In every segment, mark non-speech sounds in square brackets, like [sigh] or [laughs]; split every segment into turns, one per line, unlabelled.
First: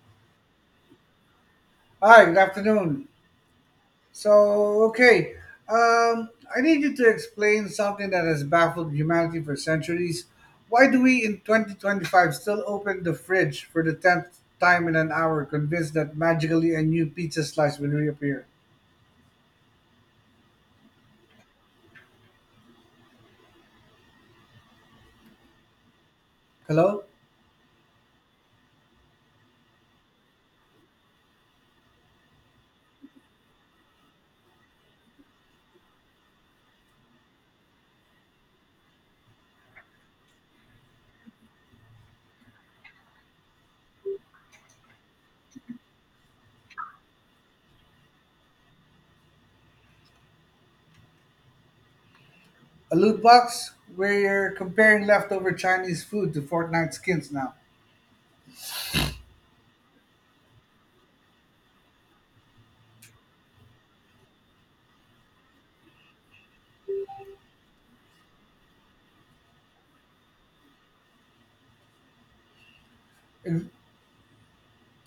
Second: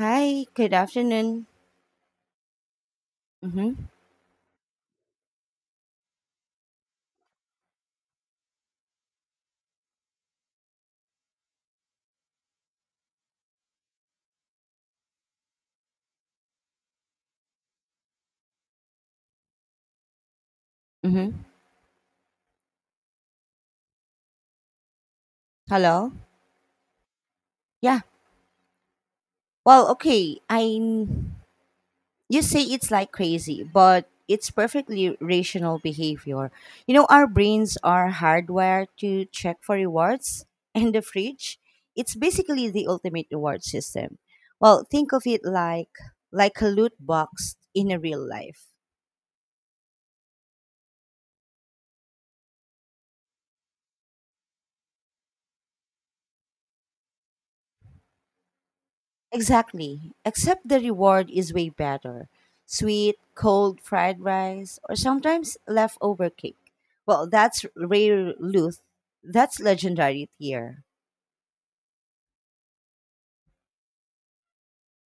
Hi, good afternoon.
Hi, good afternoon.
Mhm.
So, okay, um, I need you to explain something that has baffled humanity for centuries. Why do we in 2025 still open the fridge for the 10th time in an hour, convinced that magically a new pizza slice will reappear?
Mhm. Hello.
Hello?
Yeah. Well, okay. I You say it's like crazy, but it's perfectly rational behavior. You know, our brains are hardwired to check for rewards [laughs] and the fridge. It's basically the ultimate reward system. Well, think of it like a loot box in a real life.
A loot box? We're comparing leftover Chinese food to Fortnite skins now.
Exactly. Except the reward is way better. Sweet, cold fried rice, or sometimes leftover cake. Well, that's rare Luth. That's legendary tier.
And-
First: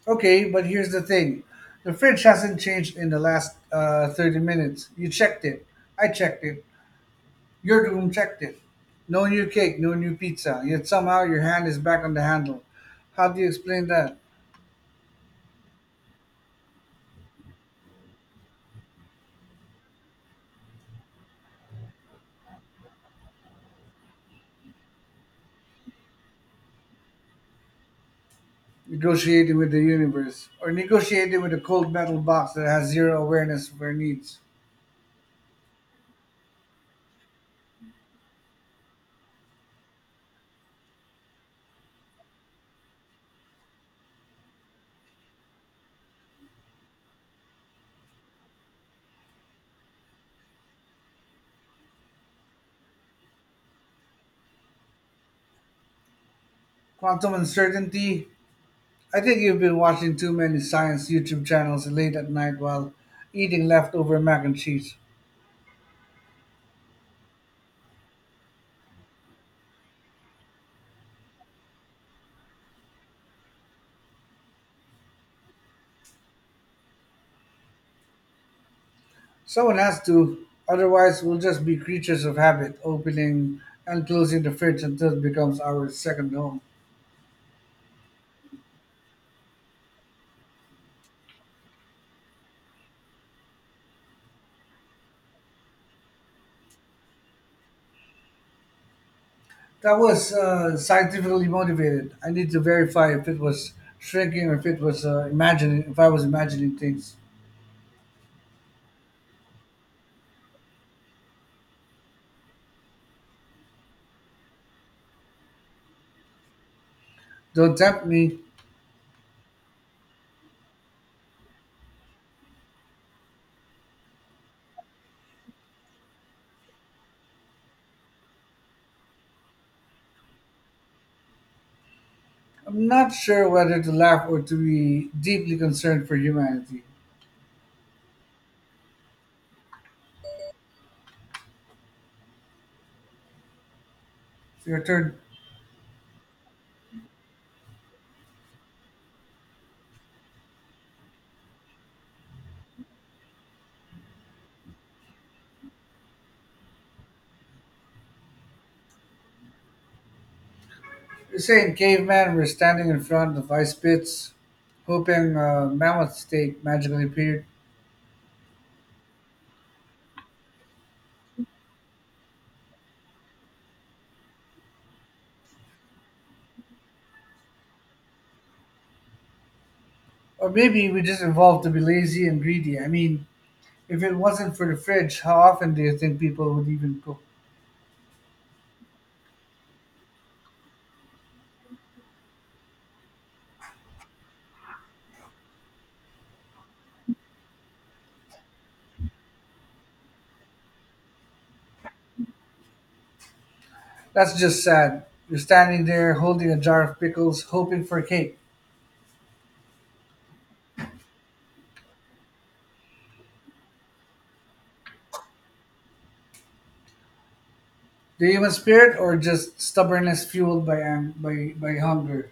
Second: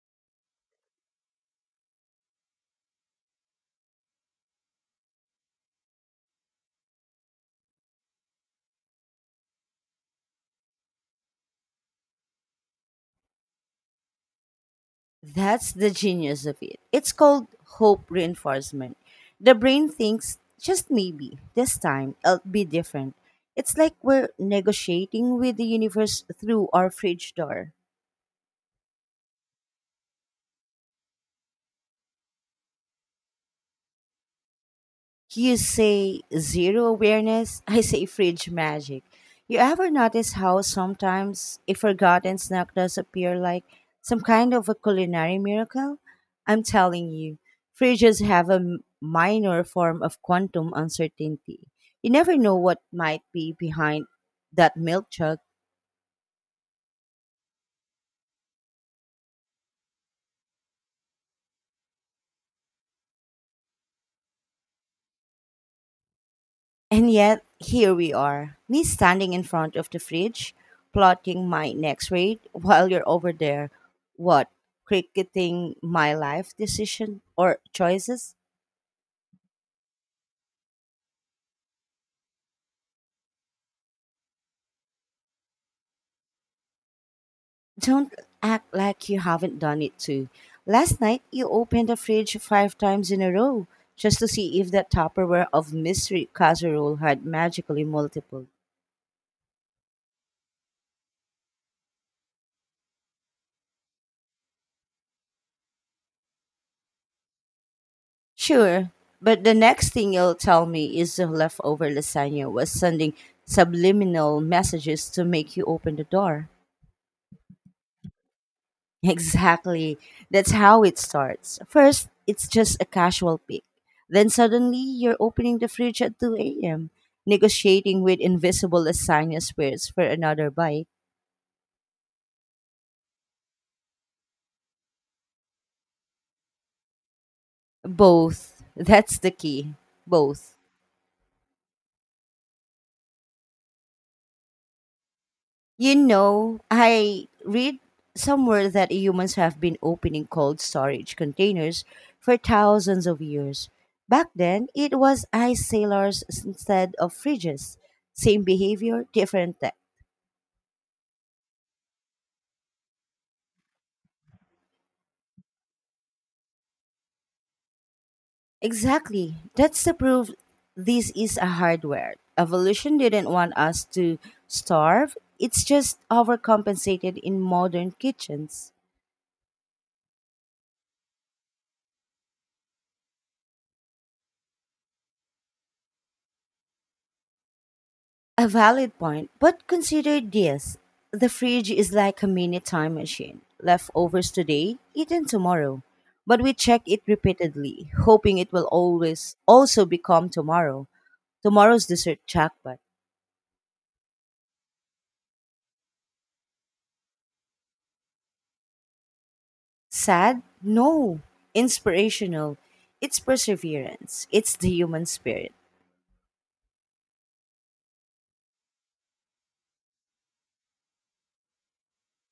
Okay, but here's the thing the fridge hasn't changed in the last 30 minutes. You checked it, I checked it. You're the objective. No new cake, no new pizza, yet somehow your hand is back on the handle. How do you explain that?
That's the genius of it. It's called hope reinforcement. The brain thinks just maybe this time it'll be different. It's like we're negotiating with the universe through our fridge door.
Negotiating with the universe, or negotiating with a cold metal box that has zero awareness of our needs.
You say zero awareness, [laughs] I say fridge magic. You ever notice how sometimes a forgotten snack does appear like some kind of a culinary miracle? I'm telling you, fridges have a minor form of quantum uncertainty. You never know what might be behind that milk jug.
Quantum uncertainty? I think you've been watching too many science YouTube channels late at night while eating leftover mac and cheese.
And yet, here we are, me standing in front of the fridge, plotting my next raid, while you're over there, what, cricketing my life decision or choices?
Someone has to, otherwise, we'll just be creatures of habit, opening and closing the fridge until it becomes our second home.
Don't act like you haven't done it too. Last night, you opened the fridge five times in a row just to see if that Tupperware of mystery casserole had magically multiplied.
That was scientifically motivated. I need to verify if it was shrinking or if I was imagining things.
Sure, but the next thing you'll tell me is the leftover lasagna was sending subliminal messages to make you open the door.
Don't tempt me.
[laughs] Exactly. That's how it starts. First, it's just a casual pick. Then suddenly, you're opening the fridge at 2 a.m., negotiating with invisible lasagna spirits for another bite.
I'm not sure whether to laugh or to be deeply concerned for humanity.
Both. That's the key. Both.
It's your turn.
You know, I read somewhere that humans have been opening cold storage containers for thousands of years. Back then, it was ice sailors instead of fridges. Same behavior, different tech.
You're saying caveman were standing in front of ice pits, hoping mammoth steak magically appeared.
Exactly. That's the proof this is a hardware. Evolution didn't want us to starve, it's just overcompensated in modern kitchens.
Or maybe we just evolved to be lazy and greedy. I mean, if it wasn't for the fridge, how often do you think people would even cook?
A valid point, but consider this. The fridge is like a mini time machine. Leftovers today, eaten tomorrow. But we check it repeatedly, hoping it will always also become tomorrow. Tomorrow's dessert jackpot.
That's just sad. You're standing there holding a jar of pickles, hoping for cake.
Sad? No. Inspirational. It's perseverance. It's the human spirit.
The human spirit, or just stubbornness fueled by ang- by hunger,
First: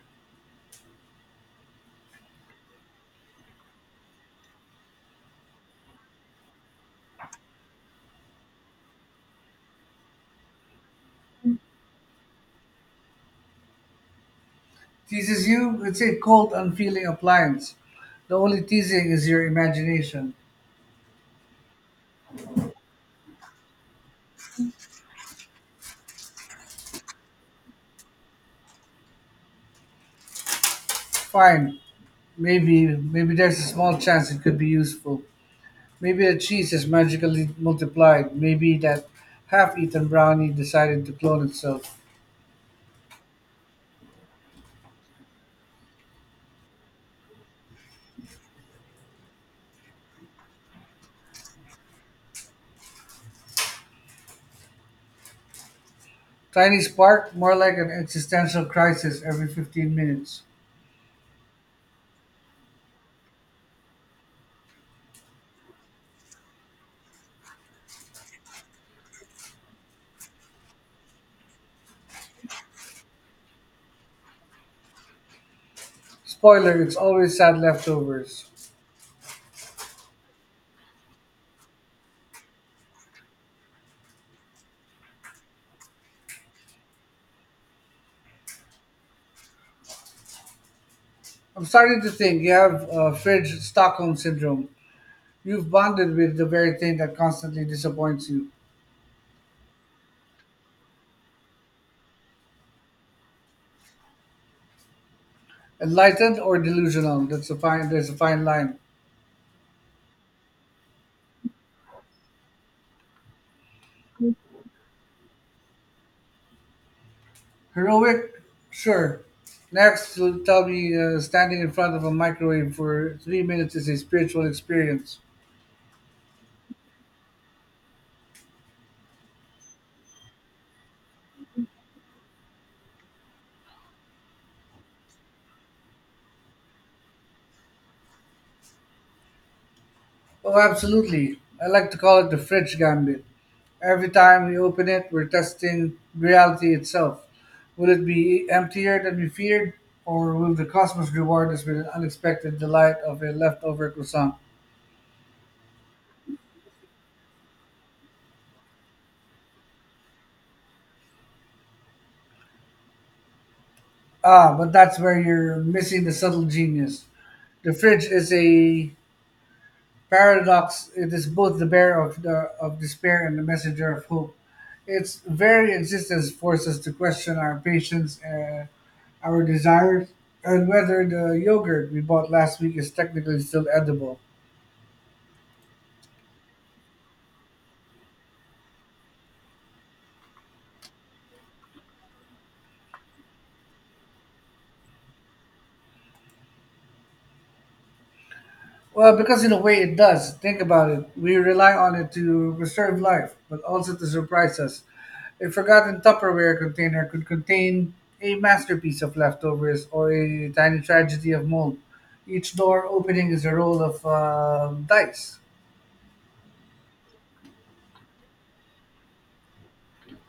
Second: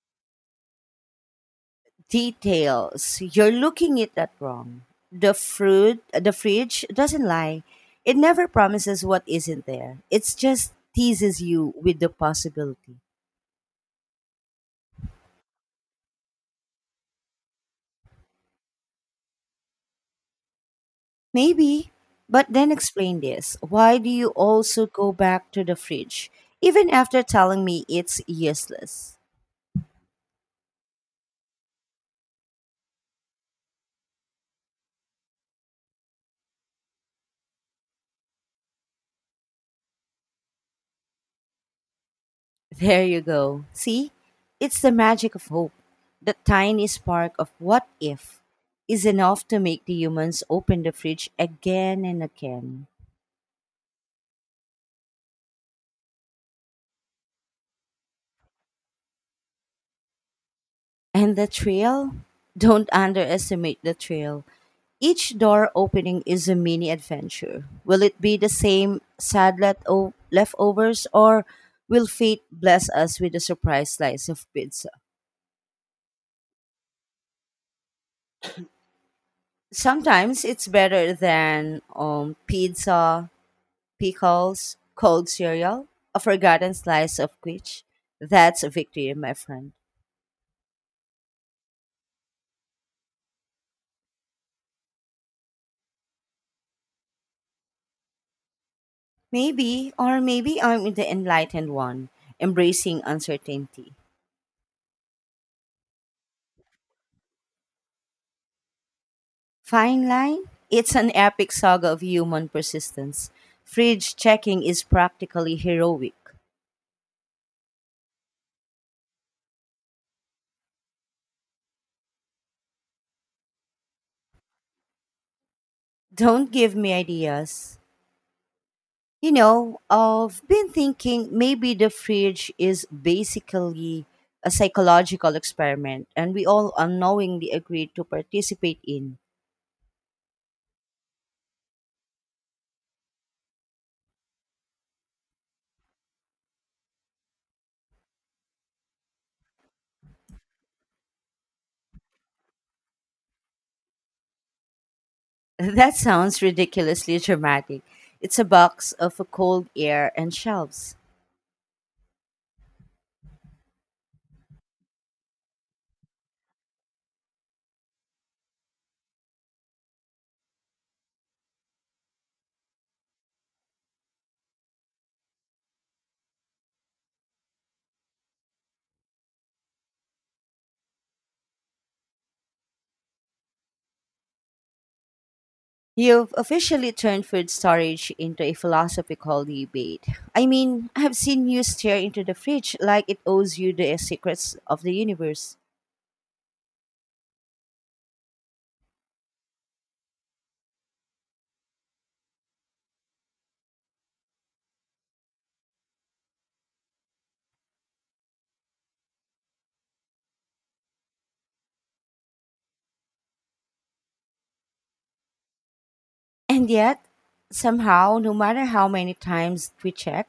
Details. You're looking at that wrong. The fruit, the fridge doesn't lie. It never promises what isn't there. It just teases you with the possibility.
teases you with a cold, unfeeling appliance. The only teasing is your imagination.
Maybe, but then explain this. Why do you also go back to the fridge, even after telling me it's useless?
Fine, maybe maybe there's a small chance it could be useful. Maybe the cheese is magically multiplied. Maybe that half-eaten brownie decided to clone itself.
There you go. See? It's the magic of hope. The tiny spark of what if is enough to make the humans open the fridge again and again.
Tiny spark, more like an existential crisis every 15 minutes.
And the trail? Don't underestimate the trail. Each door opening is a mini adventure. Will it be the same sad leftovers or will fate bless us with a surprise slice of pizza?
Spoiler, it's always sad leftovers.
Sometimes it's better than pizza, pickles, cold cereal, a forgotten slice of quiche. That's a victory, my friend.
I'm starting to think you have fridge Stockholm syndrome. You've bonded with the very thing that constantly disappoints you.
Maybe, or maybe I'm the enlightened one, embracing uncertainty.
Enlightened or delusional? That's a fine. There's a fine line.
Fine line? It's an epic saga of human persistence. Fridge checking is practically heroic.
Heroic, sure. Next, you'll tell me standing in front of a microwave for 3 minutes is a spiritual experience.
Don't give me ideas. You know, I've been thinking maybe the fridge is basically a psychological experiment and we all unknowingly agreed to participate in.
Oh, absolutely. I like to call it the fridge gambit. Every time we open it, we're testing reality itself. Will it be emptier than we feared, or will the cosmos reward us with an unexpected delight of a leftover croissant?
[laughs] That sounds ridiculously dramatic. It's a box of cold air and shelves.
Ah, but that's where you're missing the subtle genius. The fridge is a paradox, it is both the bearer of despair and the messenger of hope. Its very existence forces us to question our patience and our desires and whether the yogurt we bought last week is technically still edible.
You've officially turned food storage into a philosophical debate. I mean, I've seen you stare into the fridge like it owes you the secrets of the universe.
Well, because in a way it does. Think about it. We rely on it to preserve life, but also to surprise us. A forgotten Tupperware container could contain a masterpiece of leftovers or a tiny tragedy of mold. Each door opening is a roll of dice.
And yet, somehow, no matter how many times we check,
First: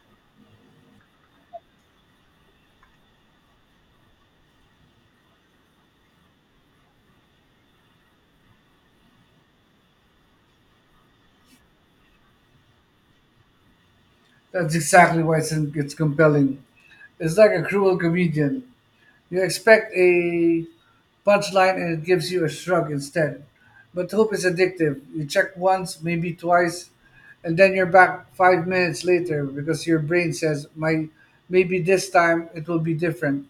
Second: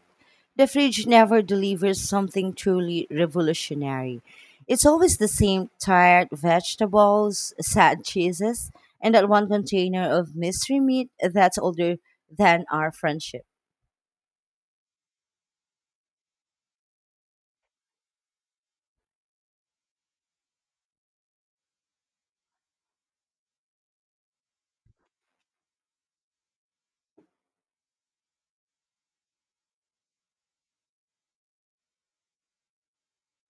the fridge never delivers something truly revolutionary. It's always the same tired vegetables, sad cheeses, and that one container of mystery meat that's older than our friendship.
That's exactly why it's compelling. It's like a cruel comedian. You expect a punchline and it gives you a shrug instead. But hope is addictive. You check once, maybe twice, and then you're back 5 minutes later because your brain says, "Maybe this time it will be different."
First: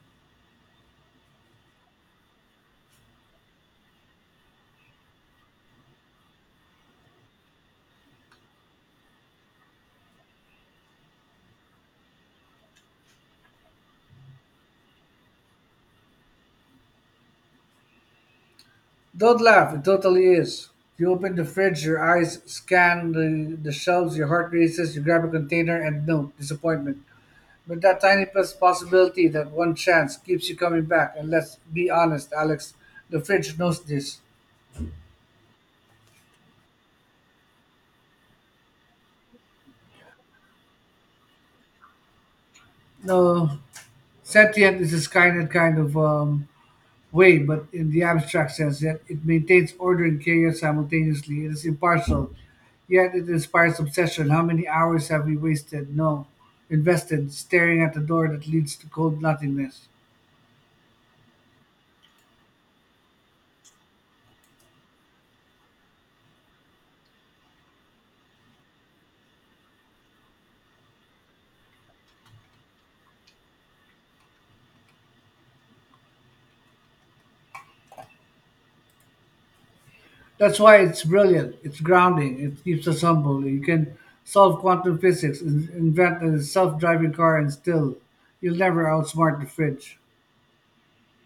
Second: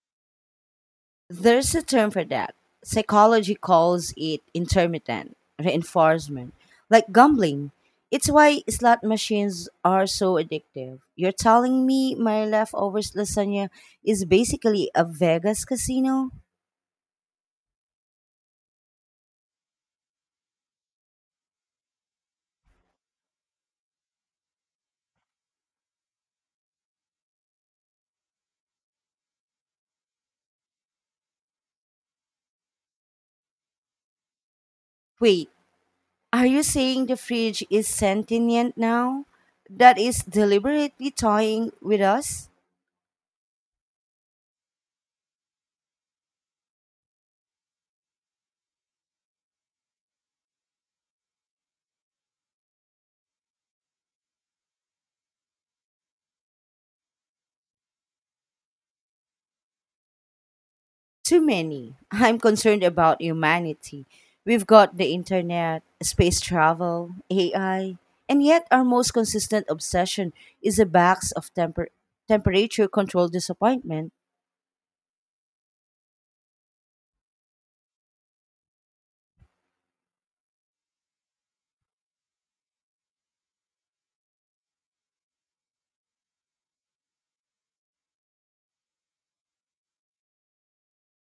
There's a term for that. Psychology calls it intermittent reinforcement, like gambling. It's why slot machines are so addictive. You're telling me my leftovers lasagna is basically a Vegas casino?
Don't laugh. It totally is. You open the fridge, your eyes scan the shelves, your heart races, you grab a container, and no, disappointment. But that tiny plus possibility, that one chance, keeps you coming back. And let's be honest, Alex, the fridge knows this.
Wait, are you saying the fridge is sentient now? That is deliberately toying with us?
No, sentient is this kind of way, but in the abstract sense, yet it maintains order and chaos simultaneously. It is impartial, yet it inspires obsession. How many hours have we wasted? No, invested, staring at the door that leads to cold nothingness.
Too many. [laughs] I'm concerned about humanity. We've got the internet, space travel, AI, and yet our most consistent obsession is a box of temperature control disappointment.
That's why it's brilliant. It's grounding. It keeps us humble. You can solve quantum physics, invent a self-driving car, and still, you'll never outsmart the fridge.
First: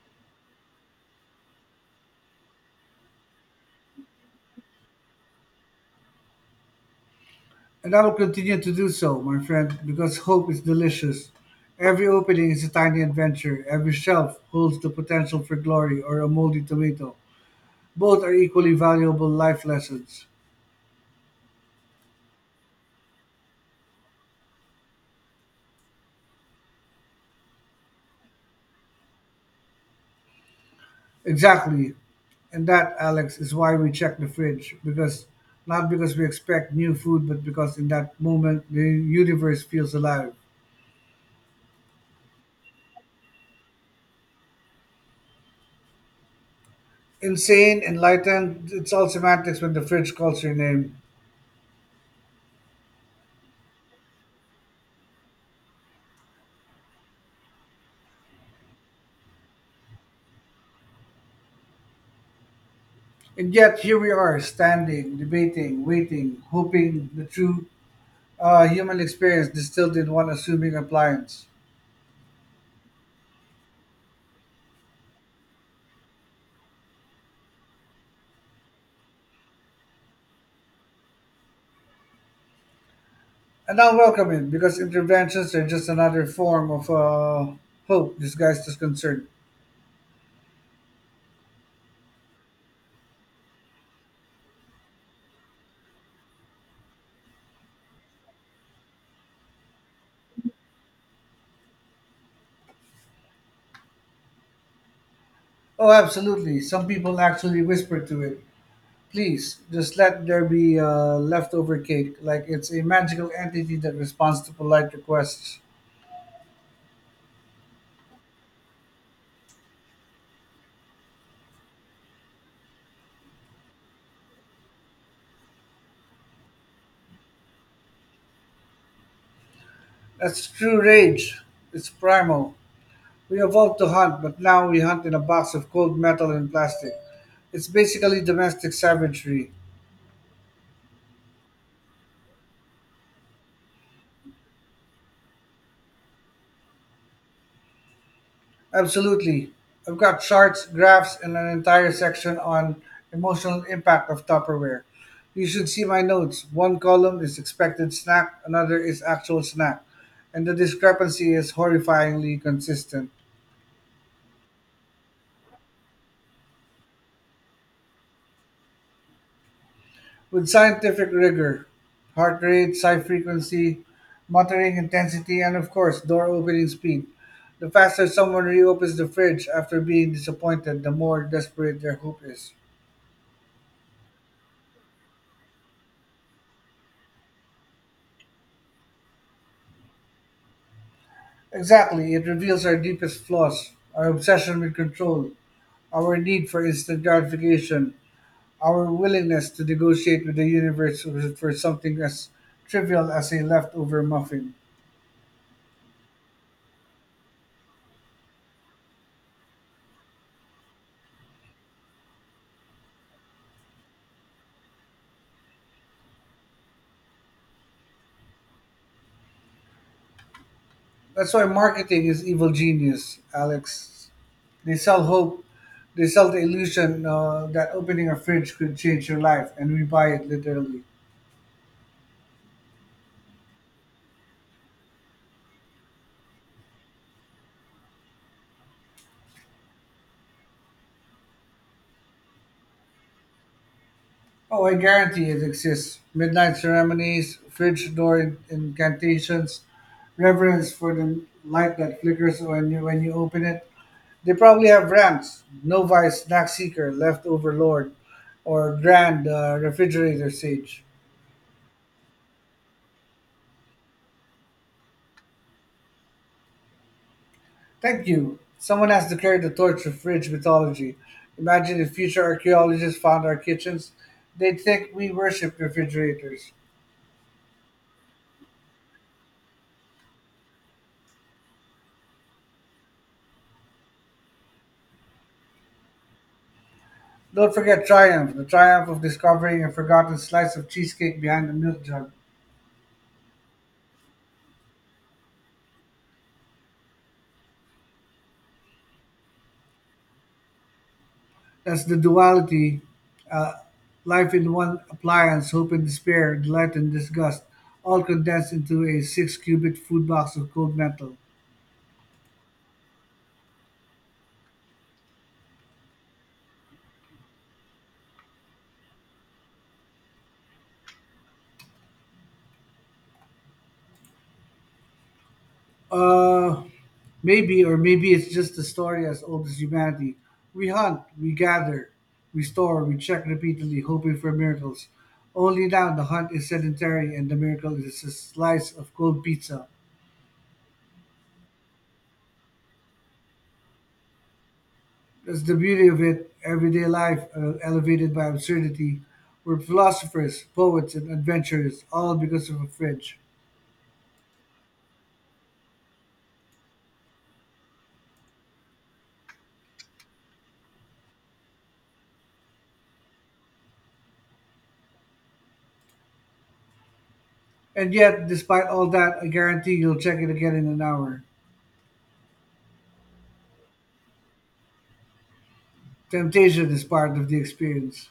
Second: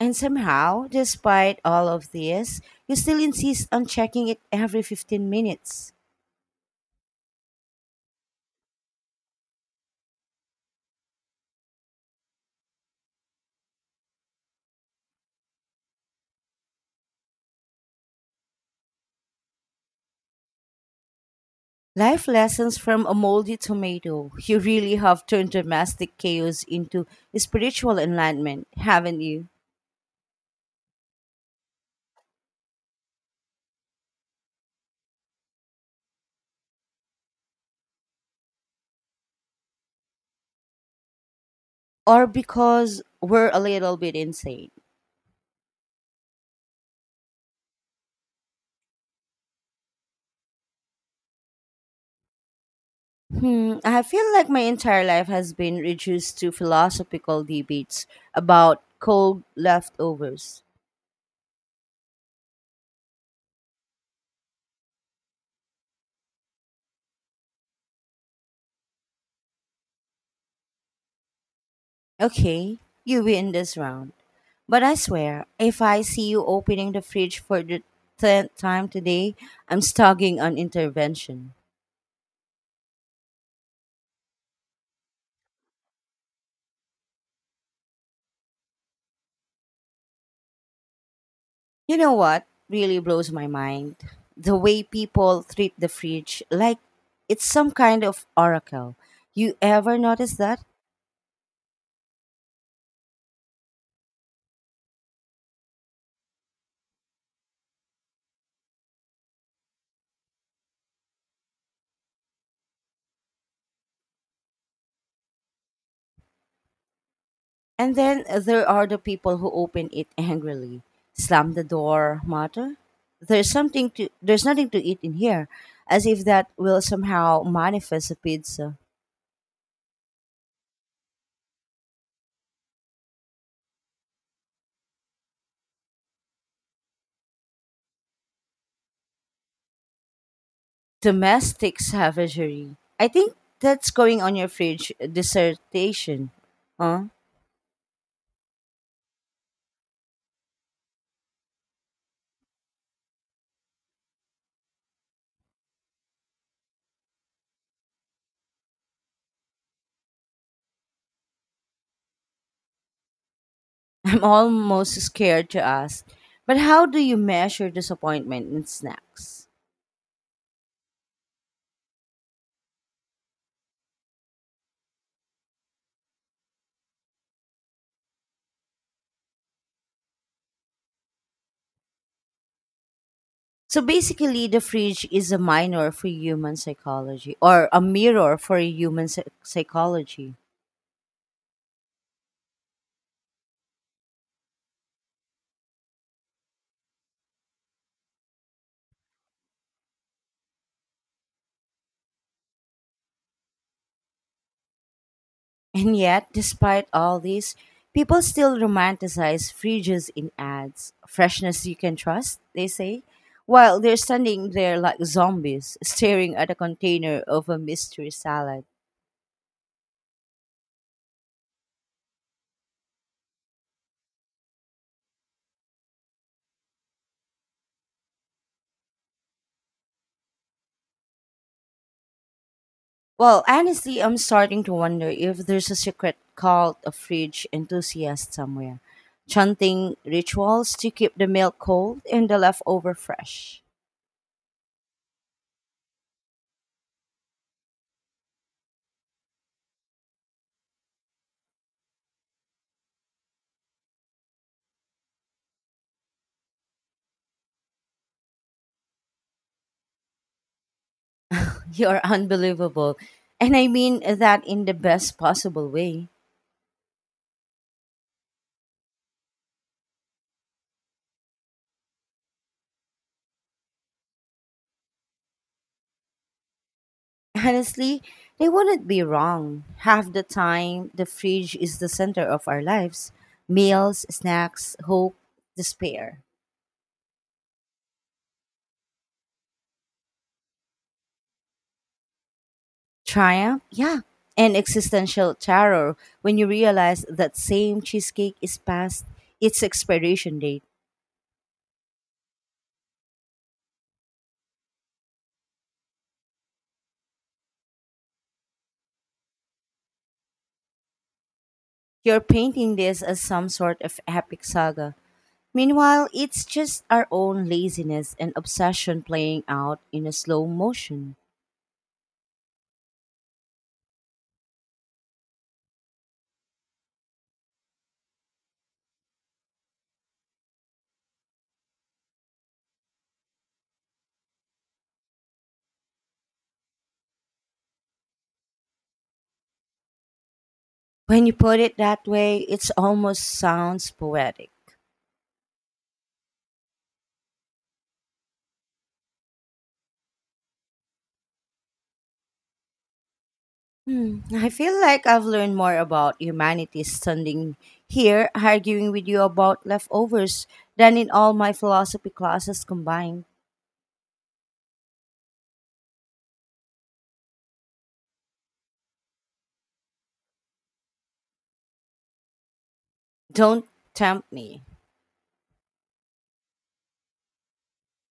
And somehow, despite all of this, you still insist on checking it every 15 minutes.
And I will continue to do so, my friend, because hope is delicious. Every opening is a tiny adventure. Every shelf holds the potential for glory or a moldy tomato. Both are equally valuable life lessons.
Life lessons from a moldy tomato. You really have turned domestic chaos into spiritual enlightenment, haven't you?
Exactly. And that, Alex, is why we check the fridge. Because not because we expect new food, but because in that moment the universe feels alive.
Or because we're a little bit insane.
Insane, enlightened, it's all semantics when the fridge calls your name.
Hmm, I feel like my entire life has been reduced to philosophical debates about cold leftovers.
And yet here we are, standing, debating, waiting, hoping the true human experience distilled in one assuming appliance.
Okay, you win this round. But I swear, if I see you opening the fridge for the tenth time today, I'm stalking on intervention.
And I welcome it because interventions are just another form of hope disguised as concern.
You know what really blows my mind? The way people treat the fridge like it's some kind of oracle. You ever notice that?
Oh, absolutely. Some people actually whisper to it, please, just let there be leftover cake, like it's a magical entity that responds to polite requests.
And then there are the people who open it angrily, slam the door, mutter, "There's something to there's nothing to eat in here," as if that will somehow manifest a pizza.
That's true rage. It's primal. We evolved to hunt, but now we hunt in a box of cold metal and plastic. It's basically domestic savagery.
Domestic savagery. I think that's going on your fridge dissertation, huh?
Absolutely. I've got charts, graphs, and an entire section on emotional impact of Tupperware. You should see my notes. One column is expected snack, another is actual snack, and the discrepancy is horrifyingly consistent.
[laughs] I'm almost scared to ask. But how do you measure disappointment in snacks?
With scientific rigor heart rate, psi frequency, muttering intensity, and of course, door opening speed. The faster someone reopens the fridge after being disappointed, the more desperate their hope is.
So basically, the fridge is a minor for human psychology or a mirror for human psychology.
Exactly, it reveals our deepest flaws our obsession with control, our need for instant gratification, our willingness to negotiate with the universe for something as trivial as a leftover muffin.
And yet, despite all this, people still romanticize fridges in ads. Freshness you can trust, they say, while they're standing there like zombies, staring at a container of a mystery salad.
That's why marketing is evil genius, Alex. They sell hope. They sell the illusion that opening a fridge could change your life, and we buy it literally.
Well, honestly, I'm starting to wonder if there's a secret cult of fridge enthusiasts somewhere, chanting rituals to keep the milk cold and the leftover fresh.
Oh, I guarantee it exists. Midnight ceremonies, fridge door incantations, reverence for the light that flickers when you open it. They probably have rants, novice snack seeker, leftover lord, or grand refrigerator sage.
[laughs] You're unbelievable. And I mean that in the best possible way.
Thank you. Someone has declared the torch of fridge mythology. Imagine if future archaeologists found our kitchens. They'd think we worship refrigerators.
Honestly, they wouldn't be wrong. Half the time, the fridge is the center of our lives meals, snacks, hope, despair.
Don't forget triumph, the triumph of discovering a forgotten slice of cheesecake behind the milk jug.
Triumph, yeah, and existential terror when you realize that same cheesecake is past its expiration date.
That's the duality. Uh, life in one appliance, hope and despair, delight and disgust, all condensed into a six cubit food box of cold metal.
You're painting this as some sort of epic saga. Meanwhile, it's just our own laziness and obsession playing out in a slow motion.
Uh, maybe, or maybe it's just the story as old as humanity. We hunt, we gather, we store, we check repeatedly, hoping for miracles. Only now the hunt is sedentary and the miracle is a slice of cold pizza.
When you put it that way, it almost sounds poetic.
That's the beauty of it. Everyday life elevated by absurdity. We're philosophers, poets, and adventurers, all because of a fridge.
Hmm. I feel like I've learned more about humanity standing here arguing with you about leftovers than in all my philosophy classes combined.
And yet, despite all that, I guarantee you'll check it again in an hour.
Don't tempt me.
Temptation is part of the experience.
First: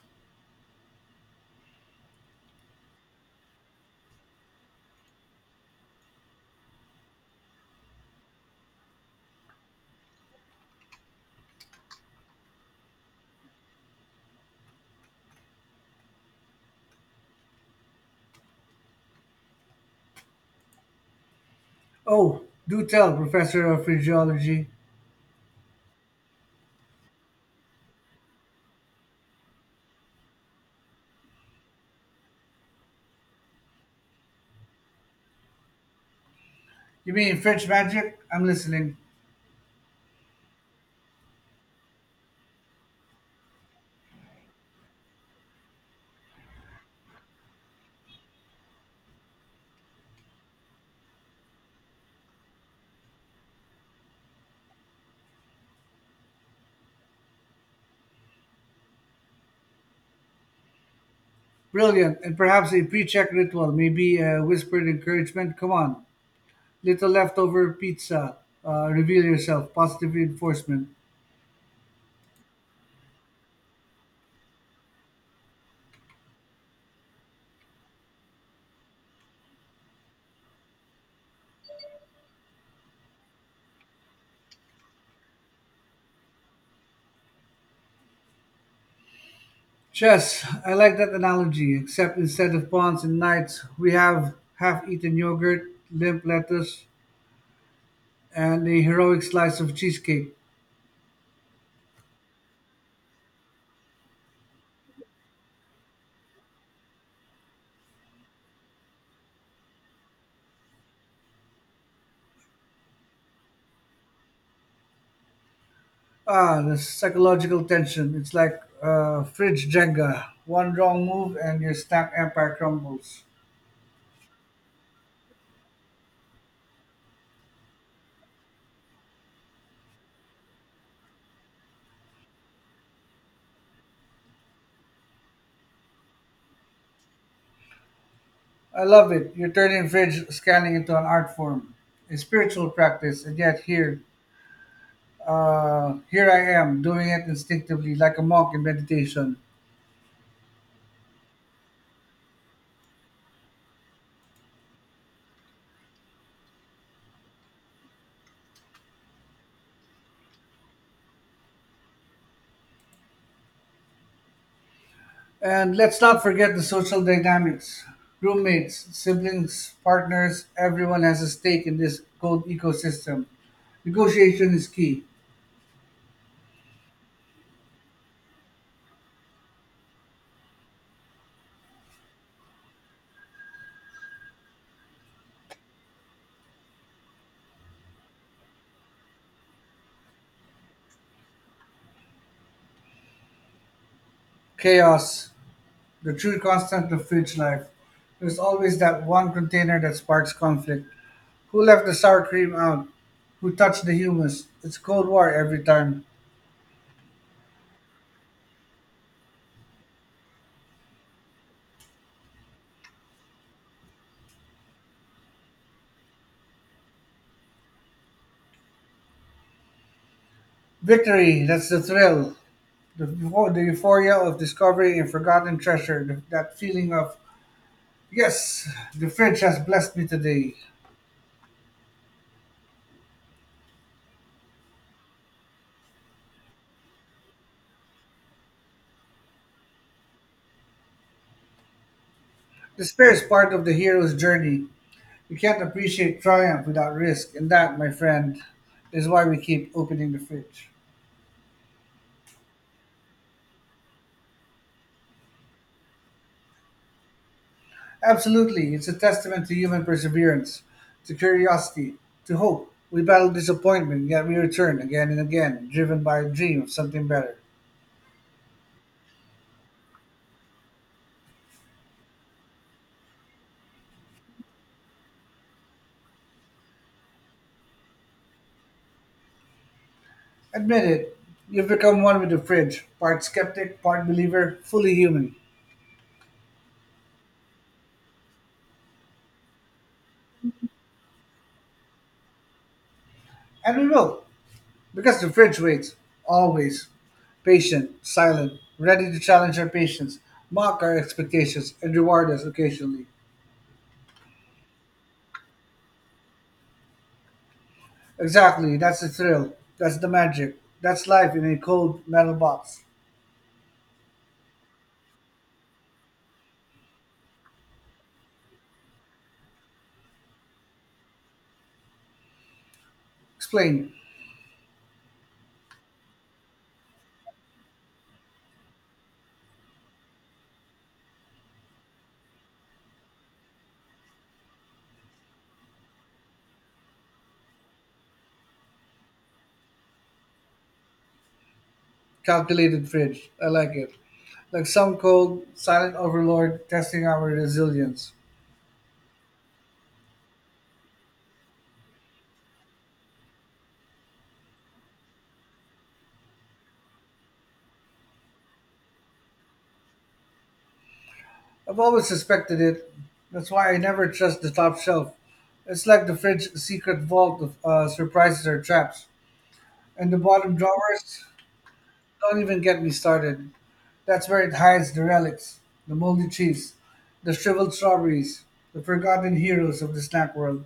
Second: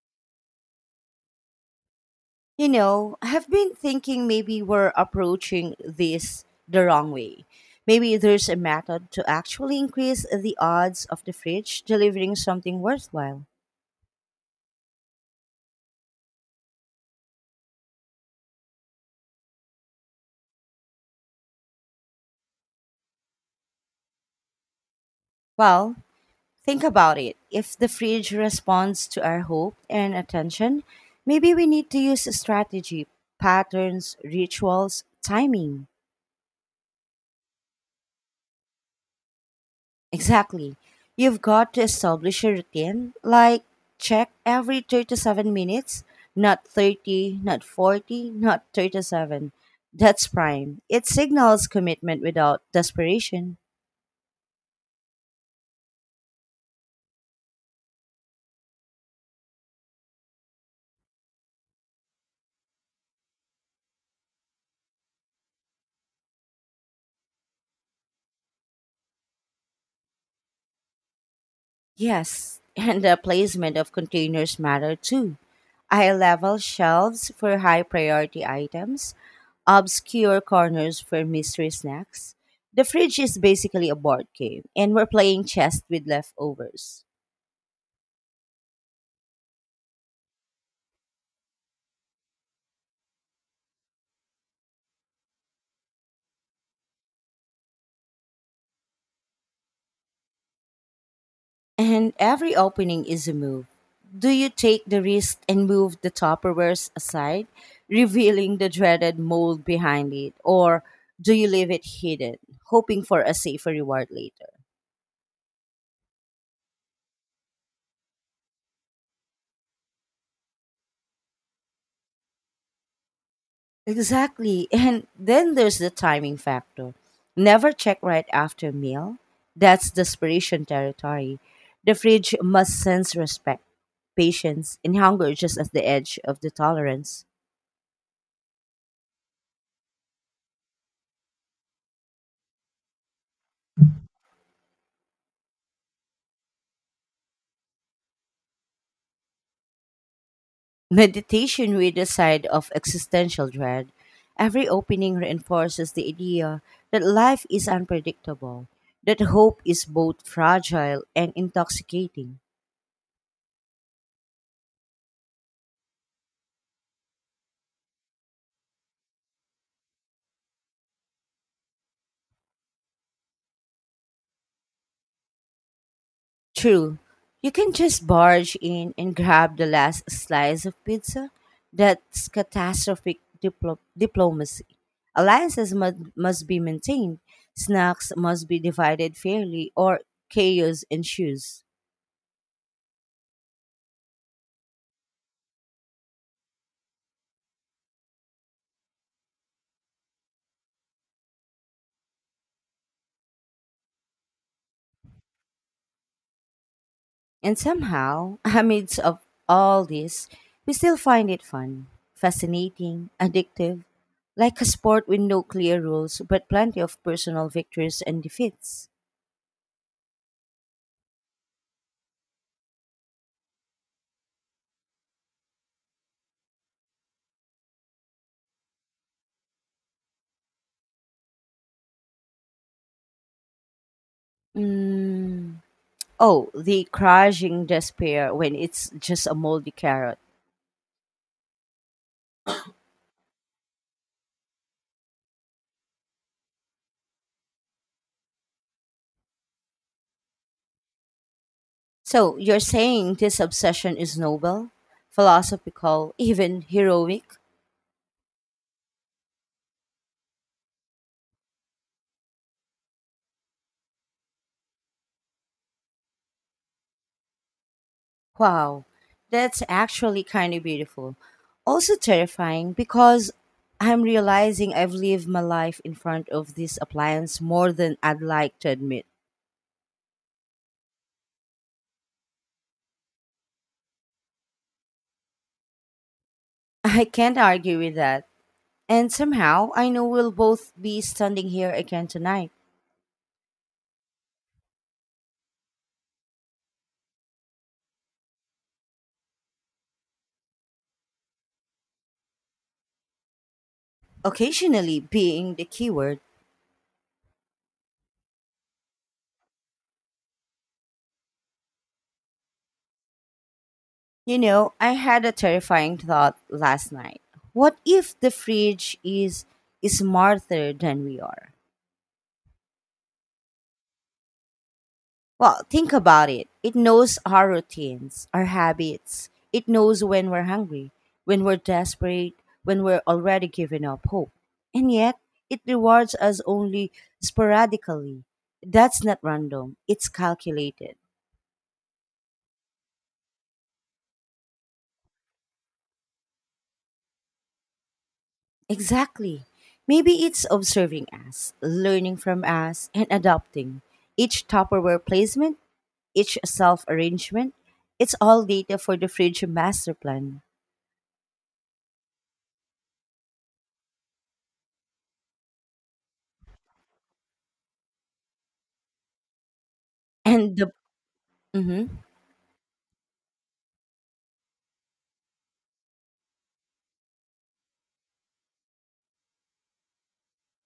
You know, I have been thinking maybe we're approaching this the wrong way. Maybe there's a method to actually increase the odds of the fridge delivering something worthwhile.
Oh, do tell, Professor of Phrenology.
Well, think about it. If the fridge responds to our hope and attention, maybe we need to use a strategy, patterns, rituals, timing. [laughs]
You mean French magic? I'm listening.
Exactly. You've got to establish a routine, like check every 37 minutes, not 30, not 40, not 37. That's prime. It signals commitment without desperation.
Brilliant, and perhaps a pre check ritual, maybe a whispered encouragement. Come on, little leftover pizza. Reveal yourself, positive reinforcement.
Yes, [laughs] and the placement of containers matter too. I level shelves for high priority items, obscure corners for mystery snacks. The fridge is basically a board game, and we're playing chess with leftovers.
Chess, I like that analogy, except instead of pawns and knights, we have half eaten yogurt, limp lettuce, and a heroic slice of cheesecake.
And every opening is a move. Do you take the risk and move the Tupperwares aside, revealing the dreaded mold behind it? Or do you leave it hidden, hoping for a safer reward later?
Ah, the psychological tension. It's like fridge Jenga. One wrong move and your snack empire crumbles.
Exactly. And then there's the timing factor. Never check right after a meal. That's desperation territory. The fridge must sense respect, patience, and hunger just at the edge of the tolerance.
I love it. You're turning fridge scanning into an art form, a spiritual practice, and yet here I am doing it instinctively like a monk in meditation.
Meditation with a side of existential dread. Every opening reinforces the idea that life is unpredictable, that hope is both fragile and intoxicating.
And let's not forget the social dynamics. Roommates, siblings, partners, everyone has a stake in this cold ecosystem. Negotiation is key.
True. You can just barge in and grab the last slice of pizza. That's catastrophic diplomacy. Alliances must be maintained, snacks must be divided fairly, or chaos ensues.
Chaos, the true constant of fridge life. There's always that one container that sparks conflict. Who left the sour cream out? Who touched the hummus? It's Cold War every time.
And somehow, [laughs] amidst of all this, we still find it fun, fascinating, addictive, like a sport with no clear rules but plenty of personal victories and defeats.
Victory, that's the thrill. The euphoria of discovering a forgotten treasure. That feeling of, yes, the fridge has blessed me today.
Mm. Oh, the crushing despair when it's just a moldy carrot.
Despair is part of the hero's journey. You can't appreciate triumph without risk. And that, my friend, is why we keep opening the fridge.
So you're saying this obsession is noble, philosophical, even heroic?
Absolutely. It's a testament to human perseverance, to curiosity, to hope. We battle disappointment, yet we return again and again, driven by a dream of something better.
Wow, that's actually kind of beautiful. Also terrifying because I'm realizing I've lived my life in front of this appliance more than I'd like to admit.
Admit it, you've become one with the fridge, part skeptic, part believer, fully human.
[laughs] I can't argue with that. And somehow I know we'll both be standing here again tonight,
And we will, because the fridge waits, always, patient, silent, ready to challenge our patience, mock our expectations, and reward us occasionally.
occasionally being the keyword.
Exactly, that's the thrill, that's the magic, that's life in a cold metal box.
You know, I had a terrifying thought last night. What if the fridge is smarter than we are?
Explain.
Well, think about it. It knows our routines, our habits. It knows when we're hungry, when we're desperate, when we're already giving up hope. And yet, it rewards us only sporadically. That's not random, it's calculated.
Calculated fridge. I like it. Like some cold, silent overlord testing our resilience.
Exactly. Maybe it's observing us, learning from us, and adopting. Each Tupperware placement, each self arrangement, it's all data for the fridge master plan.
I've always suspected it. That's why I never trust the top shelf. It's like the fridge's secret vault of surprises or traps. And the bottom
And the
drawers?
mhm,
Don't even get me started. That's where it hides the relics, the moldy cheese, the shriveled strawberries, the forgotten heroes of the snack world.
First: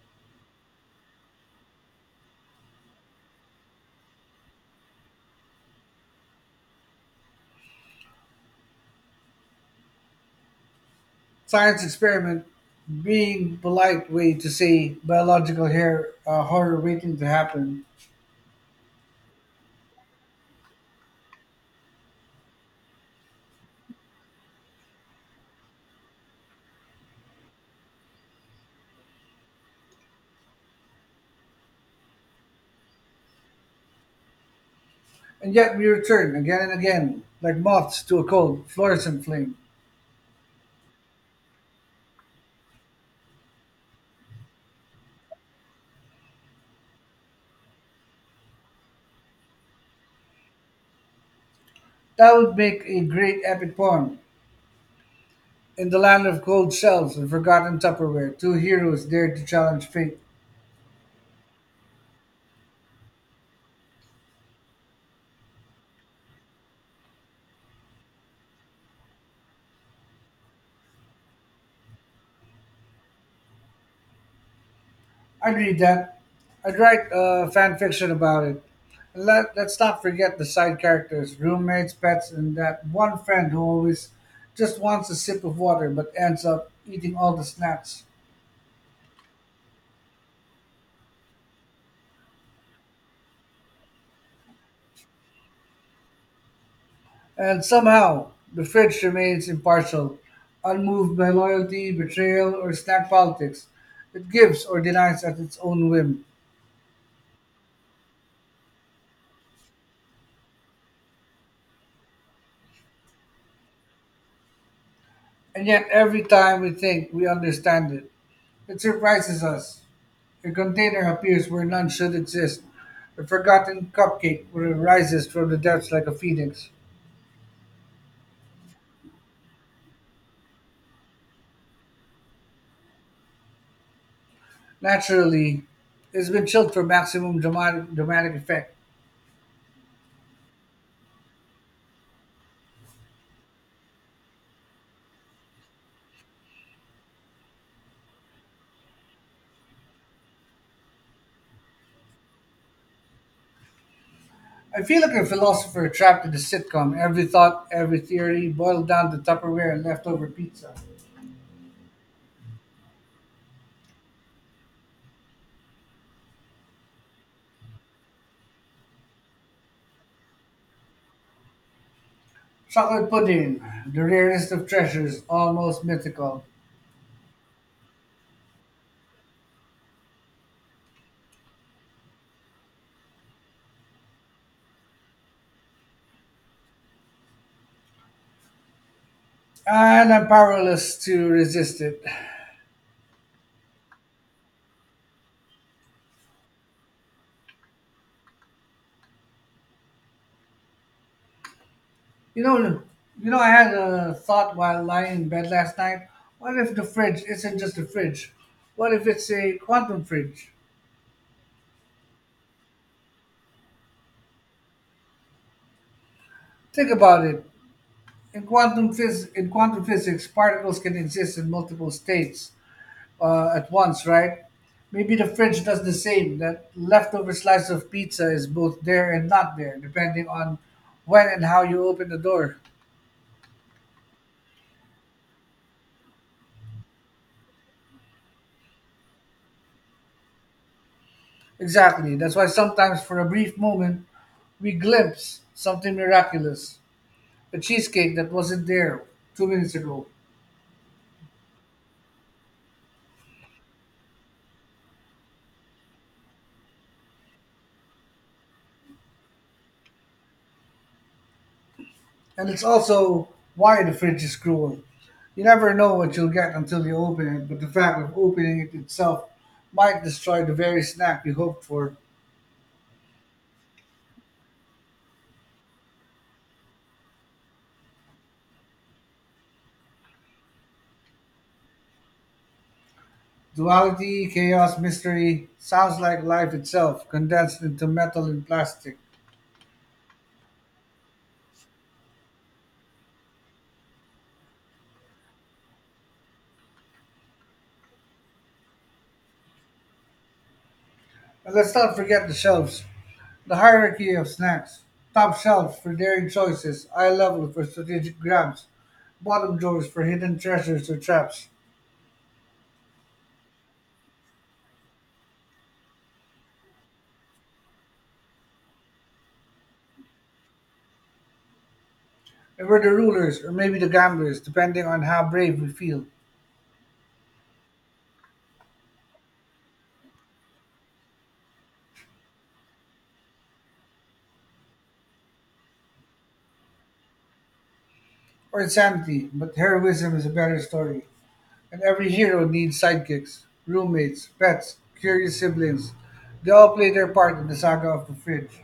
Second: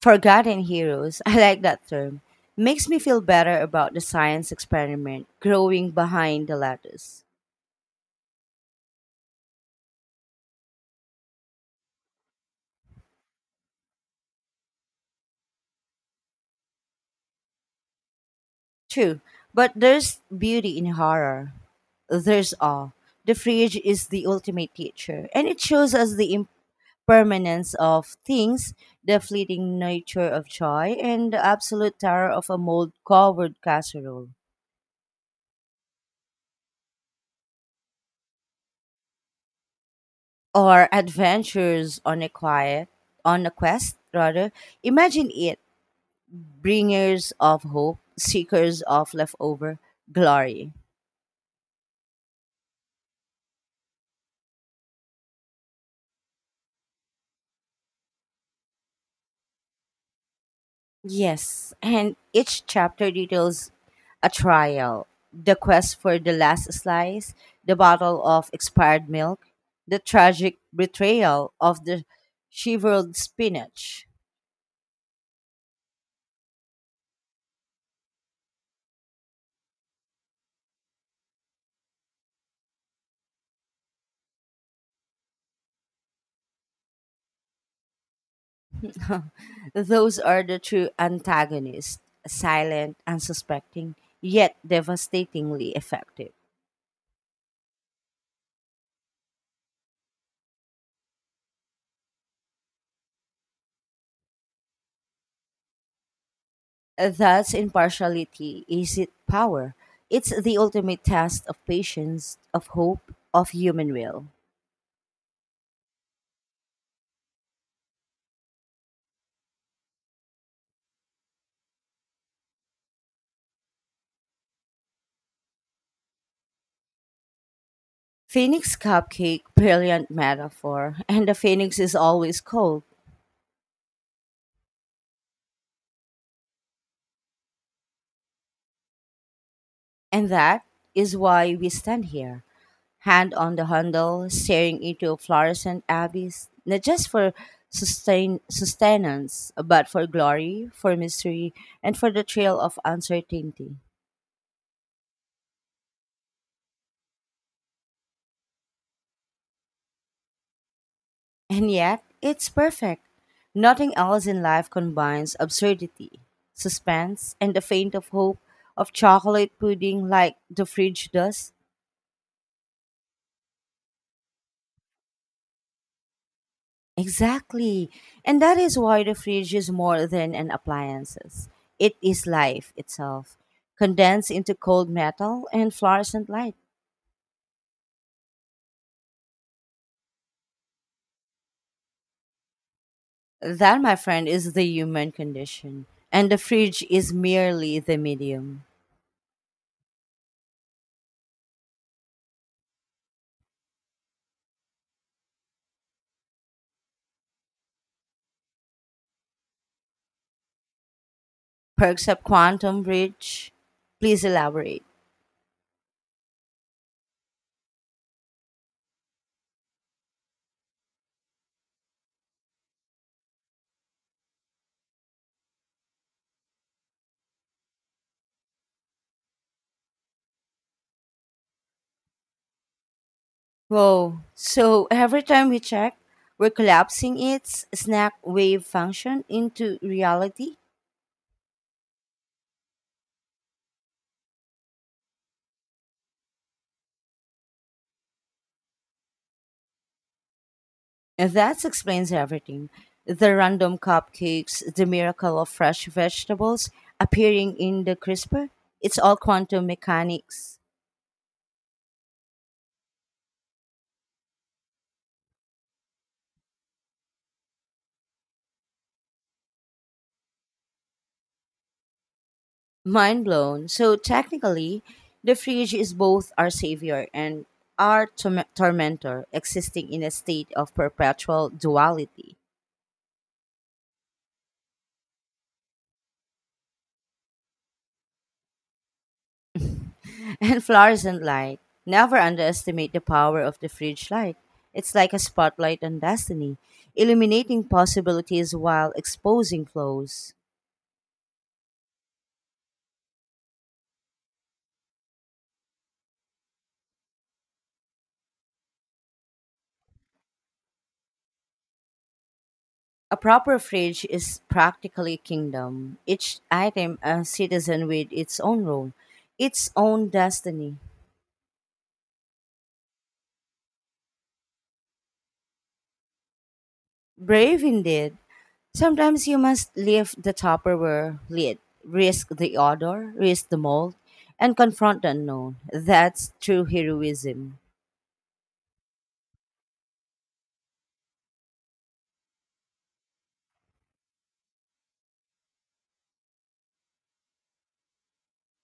forgotten heroes, [laughs] I like that term, makes me feel better about the science experiment growing behind the lettuce.
Science experiment being polite way to say biological hair horror waiting to happen.
True, but there's beauty in horror. There's awe. The fridge is the ultimate teacher, and it shows us the permanence of things, the fleeting nature of joy, and the absolute terror of a mold covered casserole.
And yet we return again and again, like moths to a cold, fluorescent flame.
Or adventures on a quiet, on a quest, rather. Imagine it bringers of hope, seekers of leftover glory.
That would make a great epic poem. In the land of cold shelves and forgotten Tupperware, two heroes dare to challenge fate.
Yes, and each chapter details a trial, the quest for the last slice, the bottle of expired milk, the tragic betrayal of the shivered spinach.
I'd read that. I'd write fan fiction about it. And let's not forget the side characters, roommates, pets, and that one friend who always just wants a sip of water but ends up eating all the snacks.
[laughs] Those are the true antagonists, silent, unsuspecting, yet devastatingly effective.
And somehow, the fridge remains impartial, unmoved by loyalty, betrayal, or snack politics. It gives or denies at its own whim.
Thus, impartiality is it power. It's the ultimate test of patience, of hope, of human will.
And yet, every time we think we understand it, it surprises us. A container appears where none should exist. The forgotten cupcake rises from the depths like a phoenix.
Phoenix cupcake, brilliant metaphor. And the phoenix is always cold.
Naturally, it's been chilled for maximum dramatic effect.
And that is why we stand here, hand on the handle, staring into a fluorescent abyss, not just for sustenance, but for glory, for mystery, and for the thrill of uncertainty.
I feel like a philosopher trapped in a sitcom. Every thought, every theory boiled down to Tupperware and leftover pizza.
And yet, it's perfect. Nothing else in life combines absurdity, suspense, and the faint of hope of chocolate pudding like the fridge does.
Chocolate pudding, the rarest of treasures, almost mythical.
Exactly. And that is why the fridge is more than an appliances. It is life itself, condensed into cold metal and fluorescent light.
And I'm powerless to resist it. [laughs]
That, my friend, is the human condition. And the fridge is merely the medium.
You know, you know, I had a thought while lying in bed last night. What if the fridge isn't just a fridge? What if it's a quantum fridge?
Perks up quantum bridge. Please elaborate.
Think about it. In quantum physics, particles can exist in multiple states at once, right? Maybe the fridge does the same. That leftover slice of pizza is both there and not there, depending on when and how you open the door.
Whoa. So every time we check, we're collapsing its snack wave function into reality?
Exactly. That's why sometimes, for a brief moment, we glimpse something miraculous, a cheesecake that wasn't there 2 minutes ago.
That explains everything. The random cupcakes, the miracle of fresh vegetables appearing in the crisper, it's all quantum mechanics.
And it's also why the fridge is cruel. You never know what you'll get until you open it, but the fact of opening it itself might destroy the very snack you hoped for.
Mind blown. So technically, the fridge is both our savior and our tormentor, existing in a state of perpetual duality.
Duality, chaos, mystery sounds like life itself, condensed into metal and plastic.
[laughs] And fluorescent light. Never underestimate the power of the fridge light. It's like a spotlight on destiny, illuminating possibilities while exposing flaws.
And let's not forget the shelves, the hierarchy of snacks. Top shelf for daring choices, eye level for strategic grabs, bottom drawers for hidden treasures or traps.
A proper fridge is practically a kingdom, each item a citizen with its own role, its own destiny.
We were the rulers, or maybe the gamblers, depending on how brave we feel.
Brave indeed. Sometimes you must lift the Tupperware lid, risk the odor, risk the mold, and confront the unknown. That's true heroism.
Or insanity, but heroism is a better story. And every hero needs sidekicks, roommates, pets, curious siblings. They all play their part in the saga of the fridge.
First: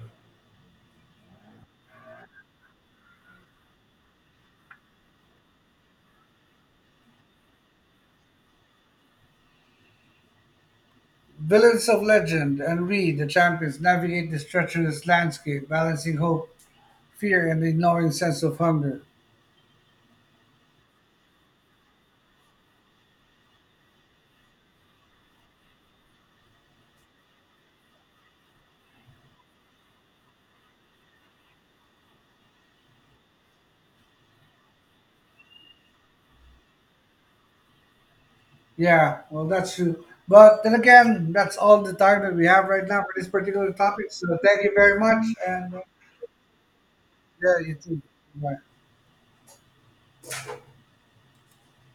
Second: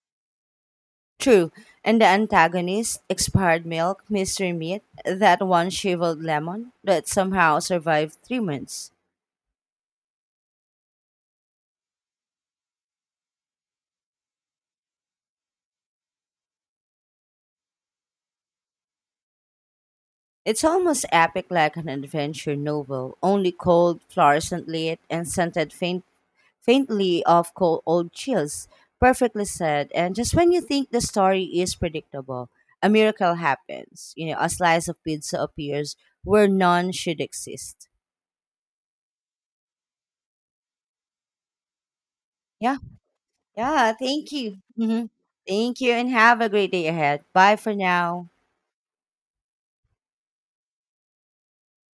True, and the antagonist, expired milk, mystery meat, that one shriveled lemon that somehow survived 3 months.
Villains of legend and we, the champions, navigate this treacherous landscape, balancing hope, fear, and the gnawing sense of hunger.
It's almost epic like an adventure novel, only cold, fluorescent lit, and scented faintly of cold old chills. Perfectly said. And just when you think the story is predictable, a miracle happens. You know, a slice of pizza appears where none should exist.
Yeah, well, that's true. But then again, that's all the time that we have
Yeah.
right now for this particular
Yeah.
topic. So
Thank you.
thank you very
Hmm.
much, and
Thank you and have a great day ahead. Bye
Yeah, you
for
too.
now.
Bye.